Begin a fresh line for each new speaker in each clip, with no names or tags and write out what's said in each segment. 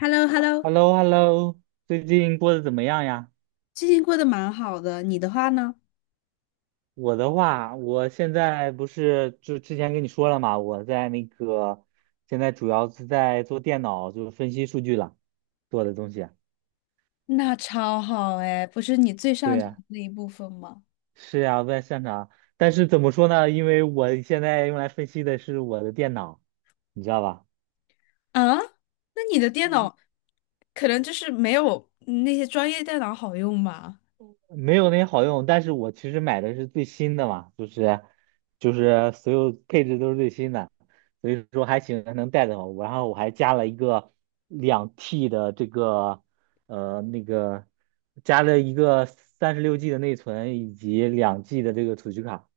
h e l l o h e l l o
hello hello 最近过得怎么样呀？
最近过得蛮好的，你的话呢？
我的话，我现在不是就之前跟你说了嘛，我在现在主要是在做电脑，就是分析数据了，做的东西啊。
那超好哎，不是你最
对
擅长的
呀，
那一部分吗？
是呀，在擅长。但是怎么说呢？因为我现在用来分析的是我的电脑，你知道吧？
啊，那你的电脑可能就是没有那些专业电脑好用吧？
没有那好用，但是我其实买的是最新的嘛，就是所有配置都是最新的，所以说还行，能带得好。然后我还加了一个两 T 的呃那个加了一个36G 的内存以及2G 的这个储蓄卡。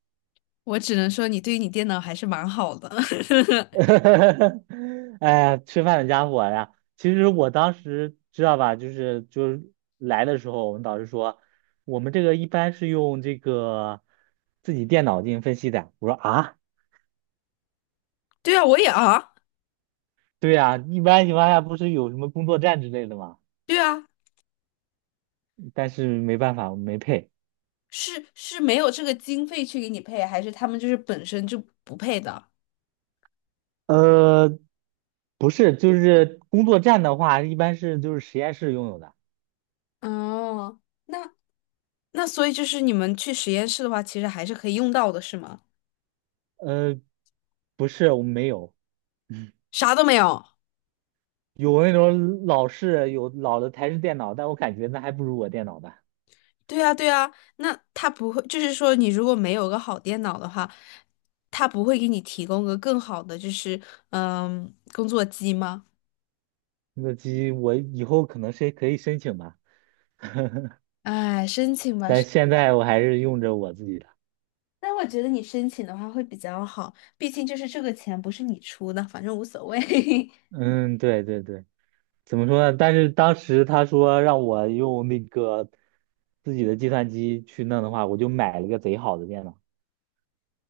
我只能说你对于你电脑还是蛮好的。
哎呀，吃饭的家伙呀！其实我当时知道吧，来的时候，我们导师说，我们这个一般是用这个自己电脑进行分析的。我说啊，
对啊，我也啊，
对呀，一般情况下不是有什么工作站之类的吗？
对啊，
但是没办法，我们没配。
是没有这个经费去给你配，还是他们就是本身就不配的？
呃，不是，就是工作站的话，一般是就是实验室拥有的。
哦，那那所以就是你们去实验室的话，其实还是可以用到的，是吗？
呃，不是，我们没有。
啥都没有。
有那种老的台式电脑，但我感觉那还不如我电脑呢。
对啊，对啊，那他不会，就是说，你如果没有个好电脑的话，他不会给你提供个更好的，就是工作机吗？
那个机我以后可能是可以申请吧，
哎，申请吧，
但现在我还是用着我自己的。
但我觉得你申请的话会比较好，毕竟就是这个钱不是你出的，反正无所谓。
嗯，对对对，怎么说呢？但是当时他说让我用那个自己的计算机去弄的话，我就买了个贼好的电脑。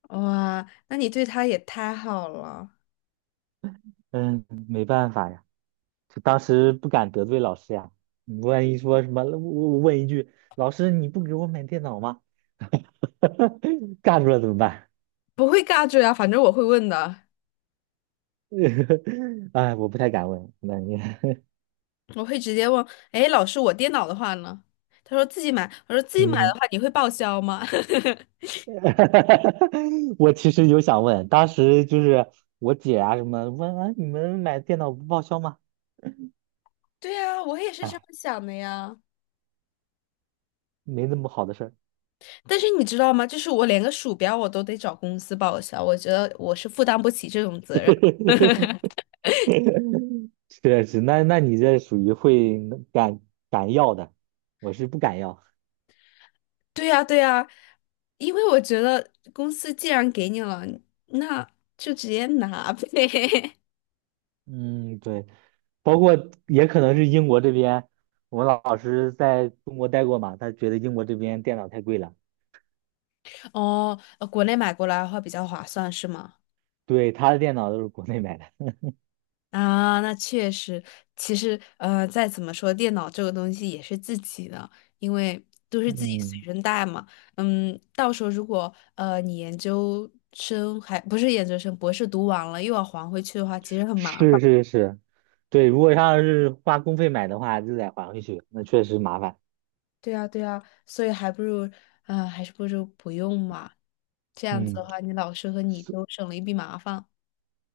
哇，那你对他也太好了，
嗯，没办法呀，就当时不敢得罪老师呀。你万一说什么，我问一句，老师你不给我买电脑吗？干出来怎么办？
不会尬住呀，反正我会问的，
哎，我不太敢问，那你，
我会直接问，哎，老师，我电脑的话呢？他说自己买，我说 自己买的
嗯，
话，你会报销吗？
我其实有想问，当时就是我姐啊什么问啊，你们买电脑不报销吗？
对呀，我也是这
哎，
么想的呀。
没那么好的事儿。
但是你知道吗？就是我连个鼠标我都得找公司报销，我觉得我是负担不起这种责任。
确实，那你这属于会敢敢要的，我是不敢要。
对呀，对呀，因为我觉得公司既然给你了，那就直接拿呗。
嗯，对，包括也可能是英国这边，我们老师在中国待过嘛，他觉得英国这边电脑太贵了，
哦，国内买过来的话比较划算，是吗？
对，他的电脑都是国内买的。
啊，那确实，其实再怎么说，电脑这个东西也是自己的，因为都是自己随
嗯。
身带嘛。嗯，到时候如果你研究生还不是研究生，博士读完了又要还回去的话，其实很麻烦。
是是是，对，如果要是花公费买的话，就得还回去，那确实麻烦。
对啊，对啊，所以还是不如不用嘛。这样子的
嗯，
话，你老师和你
所
都省了一笔麻烦。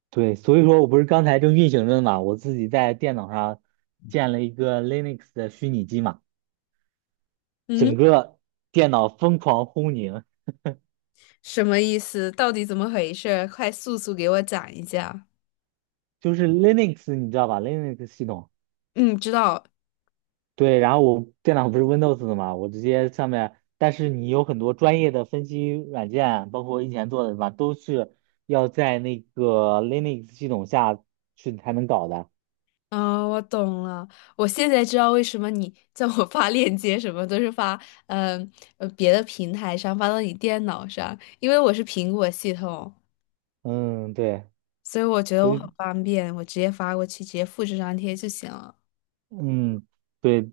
对，所以说我不是刚才正运行着呢嘛，我自己在电脑上建了一个 Linux 的虚拟机嘛，整
嗯，
个电脑疯狂轰鸣，
什么意思？到底怎么回事？快速速给我讲一下。
就是 Linux 你知道吧？Linux 系统。
嗯，知道，
对，然后我电脑不是 Windows 的嘛，我直接上面，但是你有很多专业的分析软件，包括我以前做的什么，都是要在那个 Linux 系统下去才能搞的。
嗯，我懂了，我现在知道为什么你叫我发链接，什么都是发，嗯别的平台上发到你电脑上，因为我是苹果系统，
嗯，对，
所以我觉得
所
我很
以
方便，我直接发过去，直接复制粘贴就行了。
嗯，对，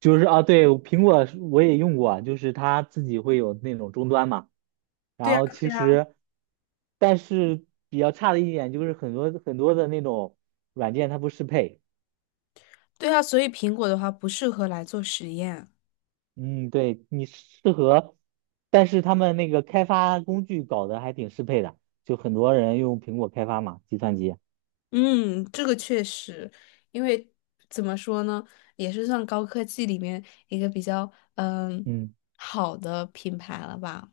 就是啊，对，苹果是我也用过，就是它自己会有那种终端嘛，
对
然
啊，
后其实，但是比较差的一点就是很多很多的那种软件它不适配。
对啊，所以苹果的话不适合来做实验。
嗯，对，你适合，但是他们那个开发工具搞得还挺适配的，就很多人用苹果开发嘛，计算机。
嗯，这个确实，因为怎么说呢，也是算高科技里面一个比较嗯
嗯，
好的品牌了吧？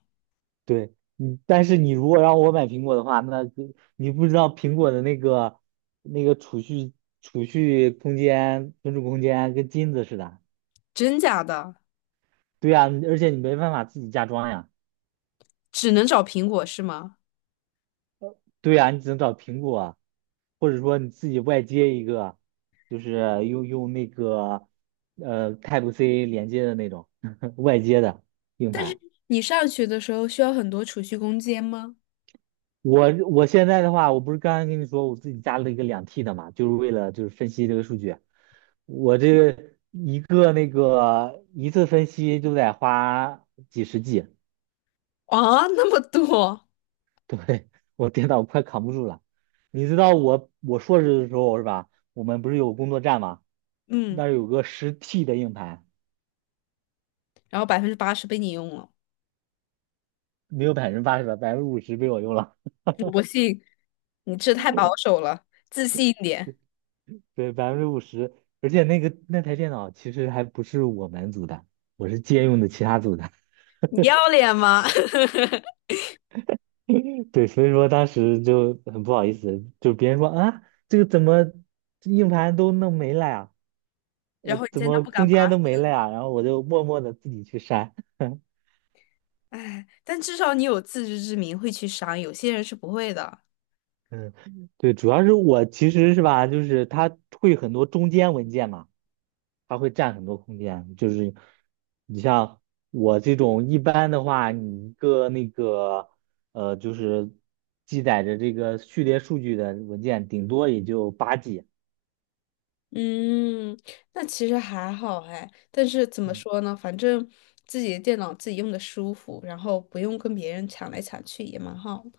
对，嗯，但是你如果让我买苹果的话，那就你不知道苹果的那个储蓄空间、存储空间跟金子似的。
真假的？
对呀，而且你没办法自己加装呀。
只能找苹果是吗？
对呀，你只能找苹果啊或者说你自己外接一个，就是用那个Type C 连接的那种 外接的硬盘。
你上学的时候需要很多储蓄空间吗？
我现在的话，我不是刚刚跟你说我自己加了一个两 T 的嘛，就是为了就是分析这个数据。我这个一个那个一次分析就得花几十G，
啊，那么多，
对，我电脑快扛不住了。你知道我硕士的时候是吧？我们不是有工作站吗？那
嗯，
儿有个10T 的硬盘，
然后80%被你用了，
没有80%吧，百分之五十被我用了。
我信，你这太保守了，自信一点，
对，百分之五十，而且那个那台电脑其实还不是我们组的，我是借用的其他组的。
你要脸吗？
对，所以说当时就很不好意思，就别人说啊，怎么硬盘都弄没了呀？
然后你
怎
在那
么
不敢
空
发，
间都没了呀？然后我就默默的自己去删。
哎，但至少你有自知之明，会去删，有些人是不会的。
嗯，对，主要是我其实是吧，就是它会很多中间文件嘛，它会占很多空间。就是你像我这种一般的话，你一个呃，就是记载着这个序列数据的文件，顶多也就8G。
嗯，那其实还好哎，但是怎么
嗯，
说呢，反正自己的电脑自己用的舒服，然后不用跟别人抢来抢去也蛮好的。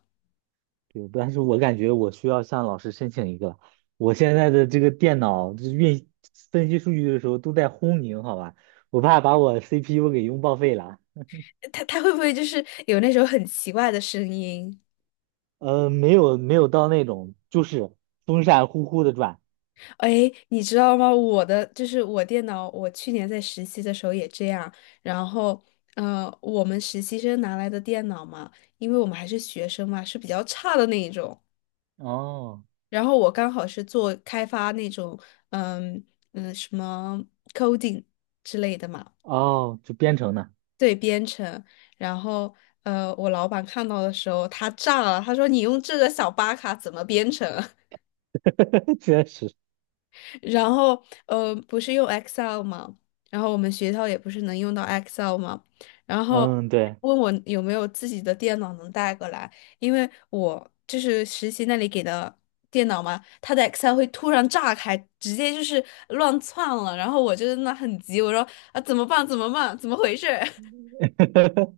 对，但是我感觉我需要向老师申请一个，我现在的这个电脑就是分析数据的时候都在轰鸣，好吧，我怕把我 CPU 给用报废了。
他会不会就是有那种很奇怪的声音？
没有没有到那种，就是风扇呼呼的转。
哎，你知道吗？我的就是我电脑，我去年在实习的时候也这样。然后，我们实习生拿来的电脑嘛，因为我们还是学生嘛，是比较差的那一种。
哦
然后我刚好是做开发那种，嗯什么 coding 之类的嘛，
哦，就编程呢，
对，编程。然后，我老板看到的时候，他炸了，他说：“你用这个小巴卡怎么编程？”
确实，
然后不是用 Excel 吗？然后我们学校也不是能用到 Excel 吗？然后
嗯，对，
问我有没有自己的电脑能带过来，因为我就是实习那里给的电脑嘛，它的 Excel 会突然炸开，直接就是乱窜了。然后我就在那很急，我说啊怎么办？怎么办？怎么回事？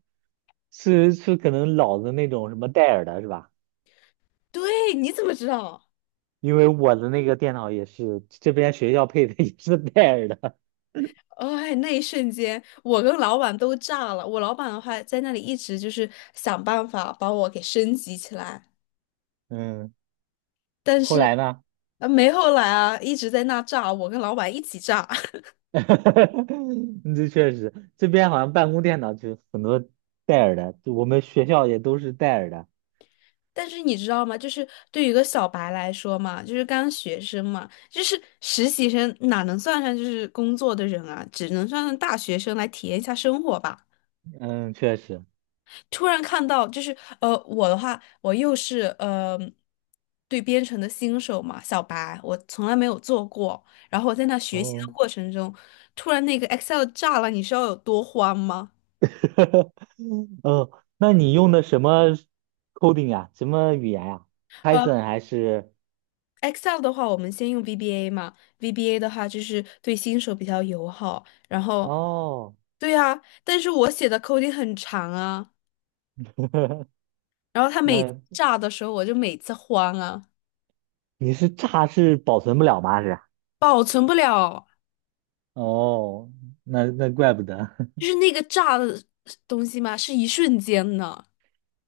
是可能老的那种什么戴尔的是吧？
对，你怎么知道？
因为我的那个电脑也是这边学校配的，也是戴尔的。
哦哎，那一瞬间，我跟老板都炸了。我老板的话，在那里一直就是想办法把我给升级起来。
嗯，
但
后
是
来呢？
啊，没后来啊，一直在那炸，我跟老板一起炸。
嗯这确实，这边好像办公电脑就很多戴尔的，就我们学校也都是戴尔的。
但是你知道吗？就是对于一个小白来说嘛，就是刚学生嘛，就是实习生哪能算上就是工作的人啊？只能算上大学生来体验一下生活吧。
嗯，确实。
突然看到，就是我的话，我又是对编程的新手嘛，小白，我从来没有做过。然后我在那学习
哦。
的过程中，突然那个 Excel 炸了，你知道有多慌吗？
嗯，那你用的什么 coding 啊？什么语言呀？p y t h o
呃。
n 还是？
Excel 的话，我们先用 VBA 嘛，VBA 的话就是对新手比较友好。然后，
哦，
对啊，但是我写的 coding 很长啊，然 后他每次
那
炸的时候，我就每次慌啊，
你是炸是保存不了吗？是？
保存不了，
哦，那怪不得，
就是那个炸的东西嘛，是一瞬间的。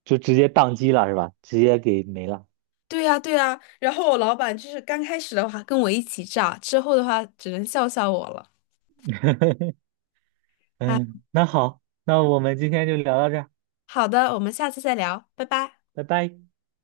就直接宕机了是吧？直接给没了。
对呀，对呀。然后我老板就是刚开始的话跟我一起炸，之后的话只能笑笑我了。啊，
嗯，那好，那我们今天就聊到这儿，
好的，我们下次再聊，拜拜。
拜拜。